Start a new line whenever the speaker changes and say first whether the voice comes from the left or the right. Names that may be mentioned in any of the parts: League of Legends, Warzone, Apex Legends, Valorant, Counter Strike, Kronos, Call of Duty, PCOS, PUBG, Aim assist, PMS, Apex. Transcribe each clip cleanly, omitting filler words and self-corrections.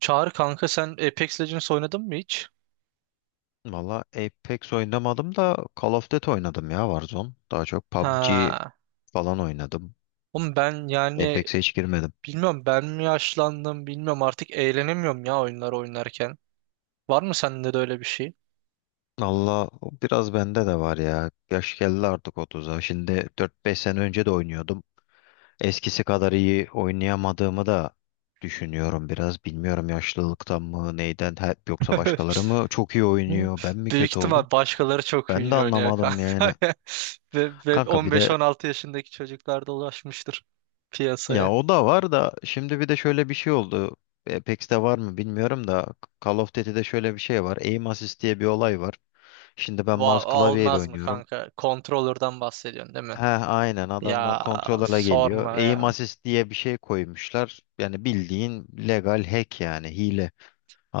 right: Çağrı kanka sen Apex Legends oynadın mı hiç?
left: Valla Apex oynamadım da Call of Duty oynadım ya Warzone. Daha çok PUBG
right: Ha.
left: falan oynadım.
right: Oğlum ben yani
left: Apex'e hiç girmedim.
right: bilmiyorum ben mi yaşlandım bilmiyorum artık eğlenemiyorum ya oyunlar oynarken. Var mı sende de öyle bir şey?
left: Valla o biraz bende de var ya. Yaş geldi artık otuza. Şimdi dört beş sene önce de oynuyordum. Eskisi kadar iyi oynayamadığımı da düşünüyorum biraz. Bilmiyorum yaşlılıktan mı neyden hep, yoksa başkaları mı çok iyi oynuyor? Ben mi
right: Büyük
left: kötü oldum?
right: ihtimal başkaları çok
left: Ben de
right: iyi oynuyor
left: anlamadım
right: kanka.
left: yani.
right: Ve
left: Kanka
right: on
left: bir
right: beş
left: de...
right: on altı yaşındaki çocuklar da ulaşmıştır
left: Ya
right: piyasaya.
left: o da var da şimdi bir de şöyle bir şey oldu. Apex'te var mı bilmiyorum da Call of Duty'de şöyle bir şey var. Aim assist diye bir olay var. Şimdi ben mouse klavyeyle
right: Almaz mı
left: oynuyorum.
right: kanka? Controller'dan bahsediyorsun değil mi?
left: He, aynen adamlar
right: Ya
left: kontrola geliyor.
right: sorma
left: Aim
right: ya.
left: assist diye bir şey koymuşlar. Yani bildiğin legal hack, yani hile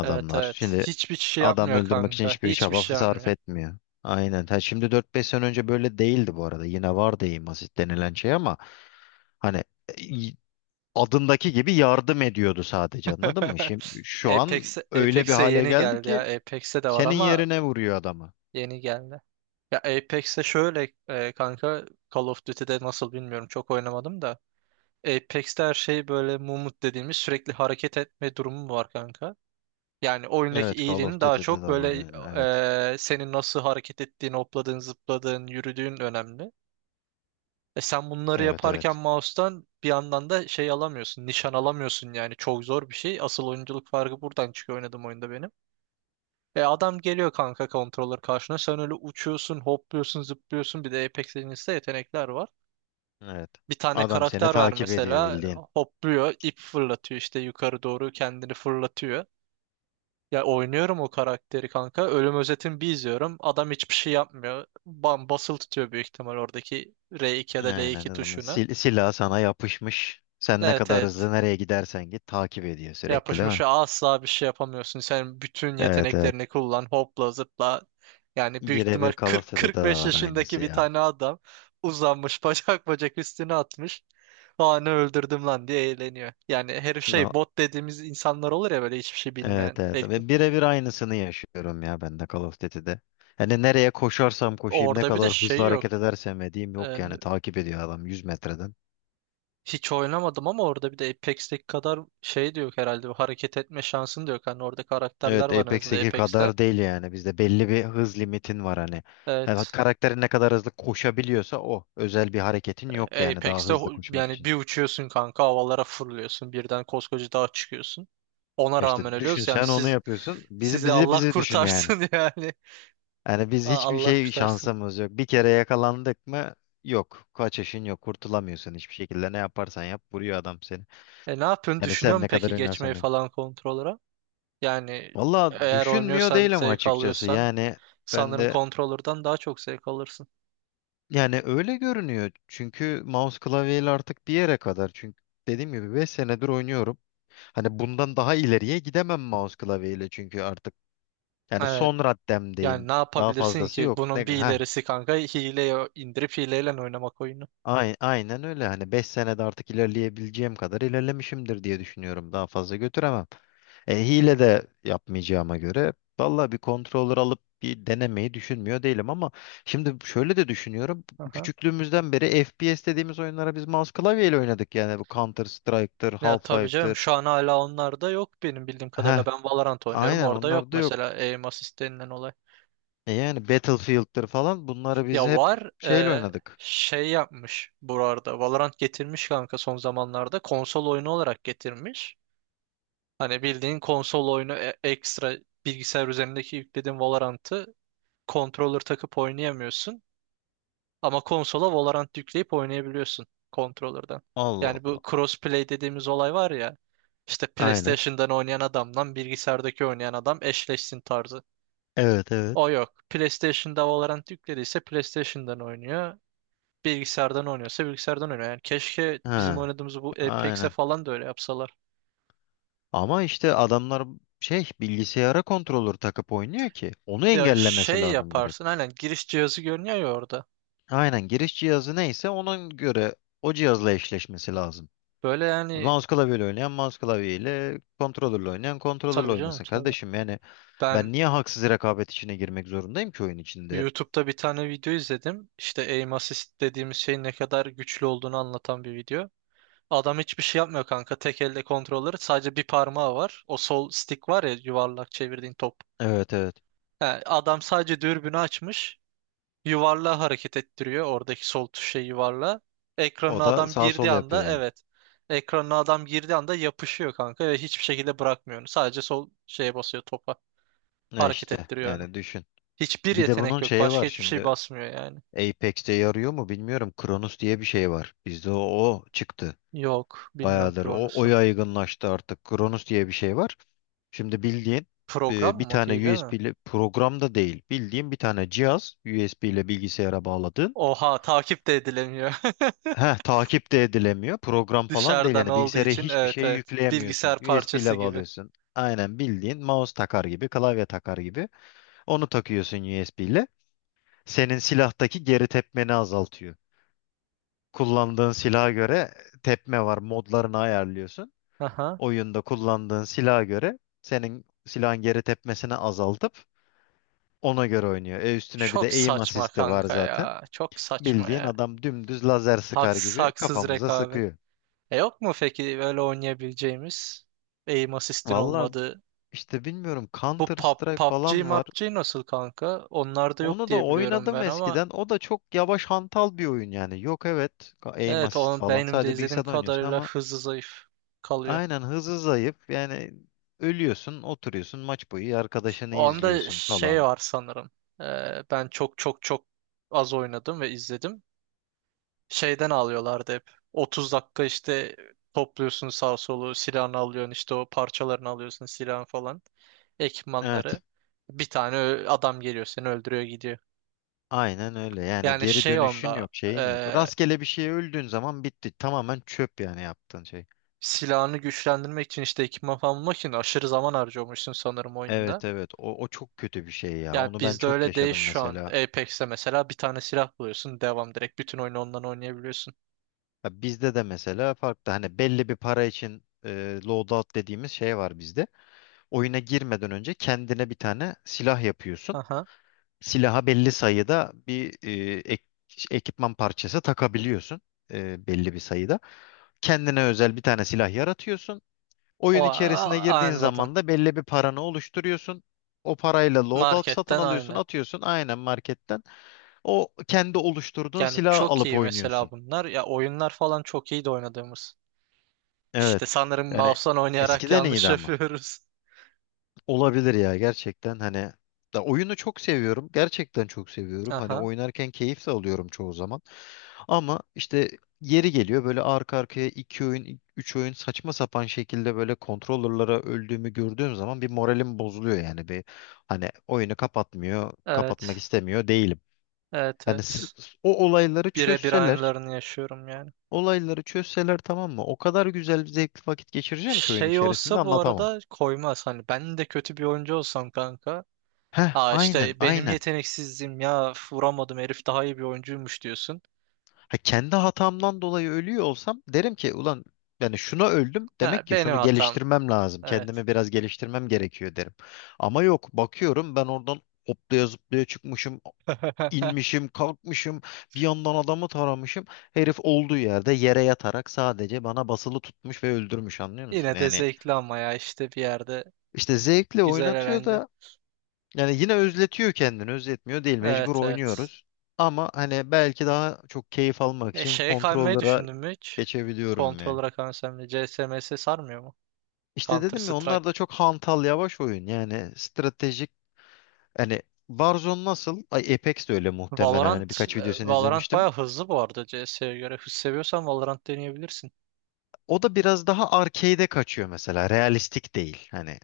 right: Evet, evet.
left: Şimdi
right: Hiçbir şey
left: adam
right: yapmıyor
left: öldürmek için
right: kanka.
left: hiçbir
right: Hiçbir
left: çaba
right: şey
left: sarf
right: yapmıyor.
left: etmiyor. Aynen. Ha, şimdi dört beş sene önce böyle değildi bu arada. Yine vardı aim assist denilen şey ama hani adındaki gibi yardım ediyordu sadece, anladın mı? Şimdi şu an
right: Apex,
left: öyle bir
right: Apex'e
left: hale
right: yeni
left: geldi
right: geldi ya.
left: ki
right: Apex'e de var
left: senin
right: ama
left: yerine vuruyor adamı.
right: yeni geldi. Ya Apex'e şöyle kanka Call of Duty'de nasıl bilmiyorum çok oynamadım da. Apex'te her şey böyle mumut dediğimiz sürekli hareket etme durumu var kanka. Yani oyundaki
left: Evet, Call of
right: iyiliğin daha
left: Duty'de
right: çok
left: de var
right: böyle
left: yani, evet.
right: senin nasıl hareket ettiğin, hopladığın, zıpladığın, yürüdüğün önemli. E sen bunları
left: Evet,
right: yaparken
left: evet.
right: mouse'tan bir yandan da şey alamıyorsun, nişan alamıyorsun yani çok zor bir şey. Asıl oyunculuk farkı buradan çıkıyor oynadım oyunda benim. E adam geliyor kanka controller karşına. Sen öyle uçuyorsun, hopluyorsun, zıplıyorsun. Bir de Apex Legends'te yetenekler var.
left: Evet.
right: Bir tane
left: Adam seni
right: karakter ver
left: takip ediyor
right: mesela
left: bildiğin.
right: hopluyor, ip fırlatıyor işte yukarı doğru kendini fırlatıyor. Ya oynuyorum o karakteri kanka. Ölüm özetini bir izliyorum. Adam hiçbir şey yapmıyor. Bam basılı tutuyor büyük ihtimal oradaki R2 ya da
left: Aynen,
right: L2
left: adamın
right: tuşunu.
left: silahı sana yapışmış. Sen ne
right: Evet,
left: kadar hızlı
right: evet.
left: nereye gidersen git takip ediyor sürekli, değil mi?
right: Yapışmışa asla bir şey yapamıyorsun. Sen bütün
left: Evet, evet.
right: yeteneklerini kullan, hopla zıpla. Yani büyük ihtimal
left: Birebir Call of Duty'de de
right: 40-45
left: var
right: yaşındaki
left: aynısı
right: bir
left: ya.
right: tane adam uzanmış bacak bacak üstüne atmış. Aa ne öldürdüm lan diye eğleniyor. Yani her
left: No.
right: şey bot dediğimiz insanlar olur ya böyle hiçbir şey bilmeyen.
left: Evet, evet. Ve birebir aynısını yaşıyorum ya ben de Call of Duty'de. Hani nereye koşarsam koşayım, ne
right: Orada bir de
left: kadar hızlı
right: şey yok.
left: hareket edersem edeyim yok
right: Ee,
left: yani, takip ediyor adam 100 metreden.
right: hiç oynamadım ama orada bir de Apex'teki kadar şey de yok herhalde. Bu hareket etme şansın da yok. Hani orada karakterler
left: Evet,
right: var en azından
left: Apex'teki
right: Apex'te.
left: kadar değil yani, bizde belli bir hız limitin var hani. Yani
right: Evet.
left: karakterin ne kadar hızlı koşabiliyorsa o, özel bir hareketin yok yani daha
right: Apex'te
left: hızlı koşmak
right: yani
left: için.
right: bir uçuyorsun kanka havalara fırlıyorsun birden koskoca dağa çıkıyorsun. Ona
left: E
right: rağmen
left: İşte düşün,
right: ölüyoruz yani
left: sen onu yapıyorsun, bizi
right: sizi
left: bizi
right: Allah
left: bizi düşün yani.
right: kurtarsın yani.
left: Yani biz hiçbir
right: Allah
left: şey
right: kurtarsın.
left: şansımız yok. Bir kere yakalandık mı yok. Kaçışın yok. Kurtulamıyorsun hiçbir şekilde. Ne yaparsan yap vuruyor adam seni.
right: E ne yapıyorsun?
left: Yani
right: Düşünüyor
left: sen
right: musun
left: ne kadar
right: peki geçmeyi
left: oynarsan oyna.
right: falan kontrolöre? Yani
left: Valla
right: eğer
left: düşünmüyor
right: oynuyorsan
left: değilim
right: zevk
left: açıkçası.
right: alıyorsan
left: Yani ben
right: sanırım
left: de
right: kontrolörden daha çok zevk alırsın.
left: yani öyle görünüyor. Çünkü mouse klavyeyle artık bir yere kadar. Çünkü dediğim gibi 5 senedir oynuyorum. Hani bundan daha ileriye gidemem mouse klavyeyle, çünkü artık yani
right: Evet.
left: son
right: Yani
left: raddemdeyim.
right: ne
left: Daha
right: yapabilirsin
left: fazlası
right: ki?
left: yok. Ne,
right: Bunun bir
left: heh.
right: ilerisi kanka hileye indirip hileyle oynamak oyunu.
left: Aynen öyle. Hani 5 senede artık ilerleyebileceğim kadar ilerlemişimdir diye düşünüyorum. Daha fazla götüremem. Hile de yapmayacağıma göre valla bir controller alıp bir denemeyi düşünmüyor değilim ama şimdi şöyle de düşünüyorum.
right: Aha.
left: Küçüklüğümüzden beri FPS dediğimiz oyunlara biz mouse klavyeyle oynadık. Yani bu Counter Strike'tır,
right: Ya tabii canım
left: Half-Life'tır.
right: şu an hala onlar da yok benim bildiğim kadarıyla.
left: Heh,
right: Ben Valorant oynuyorum
left: aynen,
right: orada yok
left: onlar da yok.
right: mesela aim assist denilen olay.
left: E yani Battlefield'tır falan, bunları biz
right: Ya
left: hep
right: var
left: şeyle oynadık.
right: şey yapmış burada. Valorant getirmiş kanka son zamanlarda. Konsol oyunu olarak getirmiş. Hani bildiğin konsol oyunu ekstra bilgisayar üzerindeki yüklediğin Valorant'ı controller takıp oynayamıyorsun. Ama konsola Valorant yükleyip oynayabiliyorsun controller'dan.
left: Allah
right: Yani bu
left: Allah.
right: crossplay dediğimiz olay var ya. İşte
left: Aynen.
right: PlayStation'dan oynayan adamla bilgisayardaki oynayan adam eşleşsin tarzı.
left: Evet, evet.
right: O yok. PlayStation'da Valorant yüklediyse PlayStation'dan oynuyor. Bilgisayardan oynuyorsa bilgisayardan oynuyor. Yani keşke bizim
left: Ha,
right: oynadığımız bu Apex'e
left: aynen.
right: falan da öyle yapsalar.
left: Ama işte adamlar şey, bilgisayara kontrolör takıp oynuyor ki onu
right: Ya
left: engellemesi
right: şey
left: lazım direkt.
right: yaparsın aynen giriş cihazı görünüyor ya orada.
left: Aynen giriş cihazı neyse ona göre o cihazla eşleşmesi lazım.
right: Böyle yani
left: Mouse klavyeyle oynayan mouse klavyeyle, kontrolörle oynayan kontrolörle
right: tabii canım
left: oynasın
right: tabii.
left: kardeşim. Yani
right: Ben
left: ben niye haksız rekabet içine girmek zorundayım ki oyun içinde?
right: YouTube'da bir tane video izledim. İşte aim assist dediğimiz şeyin ne kadar güçlü olduğunu anlatan bir video. Adam hiçbir şey yapmıyor kanka. Tek elde kontrolleri sadece bir parmağı var. O sol stick var ya yuvarlak çevirdiğin top.
left: Evet, evet.
right: He, adam sadece dürbünü açmış. Yuvarlağı hareket ettiriyor. Oradaki sol tuşa yuvarla.
left: O
right: Ekranına
left: da
right: adam
left: sağ
right: girdiği
left: sol yapıyor
right: anda
left: yani.
right: evet. Ekranına adam girdiği anda yapışıyor kanka ve hiçbir şekilde bırakmıyor onu. Sadece sol şeye basıyor topa.
left: Ne
right: Hareket
left: işte
right: ettiriyor onu.
left: yani, düşün.
right: Hiçbir
left: Bir de
right: yetenek
left: bunun
right: yok.
left: şeyi
right: Başka
left: var
right: hiçbir şey
left: şimdi.
right: basmıyor yani.
left: Apex'te yarıyor mu bilmiyorum. Kronos diye bir şey var. Bizde o çıktı.
right: Yok. Bilmiyorum
left: Bayağıdır. O
right: Kronos'u.
left: yaygınlaştı artık. Kronos diye bir şey var. Şimdi bildiğin
right: Program
left: bir
right: mı?
left: tane
right: Hile mi?
left: USB ile program da değil. Bildiğin bir tane cihaz USB ile bilgisayara bağladığın.
right: Oha takip de edilemiyor.
left: Heh, takip de edilemiyor. Program falan değil.
right: Dışarıdan
left: Yani
right: olduğu
left: bilgisayara
right: için
left: hiçbir
right: evet,
left: şey
right: evet.
left: yükleyemiyorsun.
right: Bilgisayar
left: USB
right: parçası
left: ile
right: gibi.
left: bağlıyorsun. Aynen bildiğin mouse takar gibi, klavye takar gibi. Onu takıyorsun USB ile. Senin silahtaki geri tepmeni azaltıyor. Kullandığın silaha göre tepme var. Modlarını ayarlıyorsun.
right: Aha.
left: Oyunda kullandığın silaha göre senin silahın geri tepmesini azaltıp ona göre oynuyor. Üstüne bir de
right: Çok
left: aim
right: saçma
left: assist'i var
right: kanka
left: zaten.
right: ya. Çok saçma
left: Bildiğin
right: ya.
left: adam dümdüz lazer sıkar
right: Haksız
left: gibi
right: haksız
left: kafamıza
right: rekabet.
left: sıkıyor.
right: E yok mu peki böyle oynayabileceğimiz? Aim assist'in
left: Valla
right: olmadığı.
left: işte bilmiyorum,
right: Bu
left: Counter Strike
right: PUBG,
left: falan var.
right: MUBG nasıl kanka? Onlar da yok
left: Onu da
right: diye biliyorum
left: oynadım
right: ben ama
left: eskiden. O da çok yavaş, hantal bir oyun yani. Yok evet, aim
right: evet
left: assist
right: onun
left: falan.
right: benim de
left: Sadece
right: izlediğim
left: bilgisayarda oynuyorsun
right: kadarıyla
left: ama
right: hızlı zayıf kalıyor.
left: aynen, hızı zayıf. Yani ölüyorsun, oturuyorsun, maç boyu arkadaşını
right: Onda
left: izliyorsun
right: şey
left: falan.
right: var sanırım. Ben çok çok çok az oynadım ve izledim. Şeyden alıyorlardı hep. 30 dakika işte topluyorsun sağ solu, silahını alıyorsun işte o parçalarını alıyorsun silahın falan,
left: Evet.
right: ekipmanları. Bir tane adam geliyor seni öldürüyor gidiyor.
left: Aynen öyle. Yani
right: Yani
left: geri
right: şey
left: dönüşün
right: onda
left: yok, şeyin yok.
right: e,
left: Rastgele bir şeye öldüğün zaman bitti. Tamamen çöp yani yaptığın şey.
right: silahını güçlendirmek için işte ekipman falan bulmak için aşırı zaman harcıyormuşsun sanırım oyunda.
left: Evet, evet. O çok kötü bir şey ya.
right: Yani
left: Onu ben
right: bizde
left: çok
right: öyle değil
left: yaşadım
right: şu an.
left: mesela.
right: Apex'te mesela bir tane silah buluyorsun. Devam direkt bütün oyunu ondan oynayabiliyorsun.
left: Ya bizde de mesela farklı. Hani belli bir para için loadout dediğimiz şey var bizde. Oyuna girmeden önce kendine bir tane silah yapıyorsun.
right: Aha.
left: Silaha belli sayıda bir ekipman parçası takabiliyorsun. Belli bir sayıda. Kendine özel bir tane silah yaratıyorsun. Oyun
right: O
left: içerisine girdiğin
right: anladım.
left: zaman da belli bir paranı oluşturuyorsun. O parayla loadout satın
right: Marketten
left: alıyorsun,
right: aynen.
left: atıyorsun aynen marketten. O kendi oluşturduğun
right: Yani
left: silahı
right: çok
left: alıp
right: iyi mesela
left: oynuyorsun.
right: bunlar. Ya oyunlar falan çok iyi de oynadığımız. İşte
left: Evet.
right: sanırım
left: Yani
right: mouse'dan oynayarak
left: eskiden
right: yanlış
left: iyiydi ama.
right: yapıyoruz.
left: Olabilir ya, gerçekten hani da oyunu çok seviyorum. Gerçekten çok seviyorum. Hani
right: Aha.
left: oynarken keyif de alıyorum çoğu zaman. Ama işte yeri geliyor, böyle arka arkaya iki oyun, üç oyun saçma sapan şekilde böyle kontrollerlara öldüğümü gördüğüm zaman bir moralim bozuluyor yani, bir hani oyunu kapatmıyor, kapatmak
right: Evet.
left: istemiyor değilim.
right: Evet,
left: Hani
right: evet.
left: o olayları
right: Birebir
left: çözseler,
right: aynılarını yaşıyorum ya.
left: olayları çözseler tamam mı? O kadar güzel, zevkli vakit geçireceğim ki oyun
right: Şey
left: içerisinde
right: olsa bu
left: anlatamam.
right: arada koymaz. Hani ben de kötü bir oyuncu olsam kanka.
left: Heh,
right: Aa
left: aynen,
right: işte benim
left: aynen.
right: yeteneksizliğim ya üf, vuramadım herif daha iyi bir oyuncuymuş diyorsun.
left: Ha, kendi hatamdan dolayı ölüyor olsam derim ki ulan, yani şuna öldüm
right: Ha,
left: demek ki
right: benim
left: şunu
right: hatam.
left: geliştirmem lazım.
right: Evet.
left: Kendimi biraz geliştirmem gerekiyor derim. Ama yok, bakıyorum ben oradan hoplaya zıplaya çıkmışım, inmişim, kalkmışım, bir yandan adamı taramışım. Herif olduğu yerde yere yatarak sadece bana basılı tutmuş ve öldürmüş, anlıyor musun?
right: Yine de
left: Yani
right: zevkli ama ya işte bir yerde
left: işte zevkle
right: güzel
left: oynatıyor
right: eğlence.
left: da yani yine özletiyor kendini, özletmiyor değil, mecbur
right: Evet, evet.
left: oynuyoruz. Ama hani belki daha çok keyif almak
right: E,
left: için
right: şeye kaymayı
left: kontrollere
right: düşündün mü hiç?
left: geçebiliyorum ya.
right: Kontrolöre kaysam da CSMS sarmıyor mu?
left: İşte
right: Counter
left: dedim ya, onlar
right: Strike.
left: da çok hantal yavaş oyun. Yani stratejik hani Warzone nasıl? Ay Apex de öyle muhtemelen. Hani
right: Valorant,
left: birkaç
right: e,
left: videosunu
right: Valorant
left: izlemiştim.
right: baya hızlı bu arada CS'ye göre. Hız seviyorsan Valorant deneyebilirsin.
left: O da biraz daha arcade'e kaçıyor mesela. Realistik değil. Hani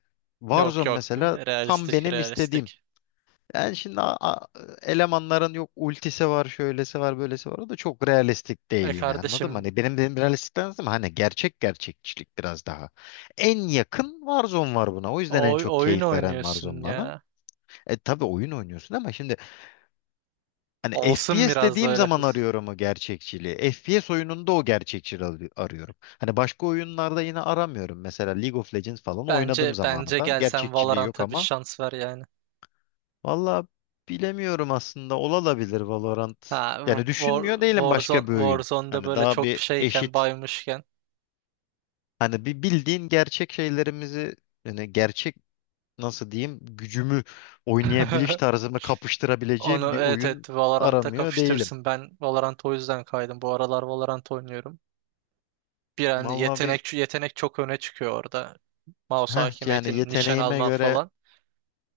right: Yok,
left: Warzone
right: yok.
left: mesela tam
right: Realistik,
left: benim istediğim.
right: realistik.
left: Yani şimdi elemanların yok, ultisi var, şöylesi var, böylesi var. O da çok realistik değil
right: E
left: yine, anladın mı?
right: kardeşim
left: Hani benim realistikten ama hani gerçek gerçekçilik biraz daha. En yakın Warzone var buna. O yüzden en çok
right: oyun
left: keyif veren
right: oynuyorsun
left: Warzone bana.
right: ya.
left: E tabii oyun oynuyorsun ama şimdi hani
right: Olsun
left: FPS
right: biraz da
left: dediğim
right: öyle
left: zaman
right: hız.
left: arıyorum o gerçekçiliği. FPS oyununda o gerçekçiliği arıyorum. Hani başka oyunlarda yine aramıyorum. Mesela League of Legends falan
right: Bence
left: oynadığım
right: bence
left: zamanında
right: gel sen
left: gerçekçiliği yok
right: Valorant'a bir
left: ama
right: şans ver yani.
left: valla bilemiyorum, aslında olabilir Valorant.
right: Ha
left: Yani
right: War,
left: düşünmüyor değilim başka
right: Warzone,
left: bir oyun.
right: Warzone'da
left: Hani
right: böyle
left: daha
right: çok
left: bir
right: şeyken
left: eşit.
right: baymışken
left: Hani bir bildiğin gerçek şeylerimizi, yani gerçek nasıl diyeyim, gücümü, oynayabiliş tarzımı
right: onu
left: kapıştırabileceğim bir
right: evet,
left: oyun
right: evet Valorant'ta
left: aramıyor değilim.
right: kapıştırırsın. Ben Valorant'a o yüzden kaydım. Bu aralar Valorant oynuyorum. Bir an
left: Vallahi bir
right: yetenek yetenek çok öne çıkıyor orada. Mouse
left: heh, yani
right: hakimiyetini nişan
left: yeteneğime
right: alman
left: göre
right: falan.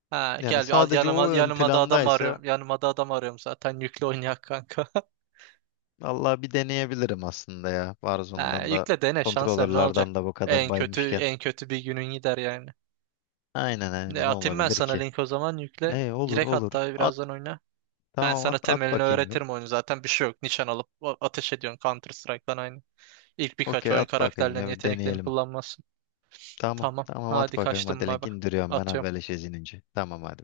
right: Ha,
left: yani
right: gel bir al
left: sadece
right: yanıma,
left: o ön
right: yanıma da adam
left: plandaysa
right: arıyorum. Yanıma da adam arıyorum zaten. Yükle oynayak kanka.
left: vallahi bir deneyebilirim aslında ya.
right: Ha,
left: Warzone'dan da
right: yükle dene şanslar ne olacak?
left: kontrolörlerden de bu kadar
right: En kötü
left: baymışken.
right: en kötü bir günün gider yani.
left: Aynen,
right: Ne
left: aynen, ne
right: atayım ben
left: olabilir
right: sana
left: ki?
right: link o zaman yükle.
left: E olur,
right: Direkt
left: olur.
right: hatta
left: At,
right: birazdan oyna. Ben
left: tamam, at
right: sana
left: at
right: temelini
left: bakayım bir.
right: öğretirim oyunu zaten. Bir şey yok. Nişan alıp ateş ediyorsun Counter Strike'dan aynı. İlk birkaç
left: Okey
right: oyun
left: at bakayım
right: karakterlerin
left: ya, bir
right: yeteneklerini
left: deneyelim.
right: kullanmazsın.
left: Tamam,
right: Tamam.
left: tamam, at
right: Hadi
left: bakayım,
right: kaçtım
left: hadi link
right: baba.
left: indiriyorum ben,
right: Atıyorum.
left: haberleşeceğiz inince. Tamam, hadi.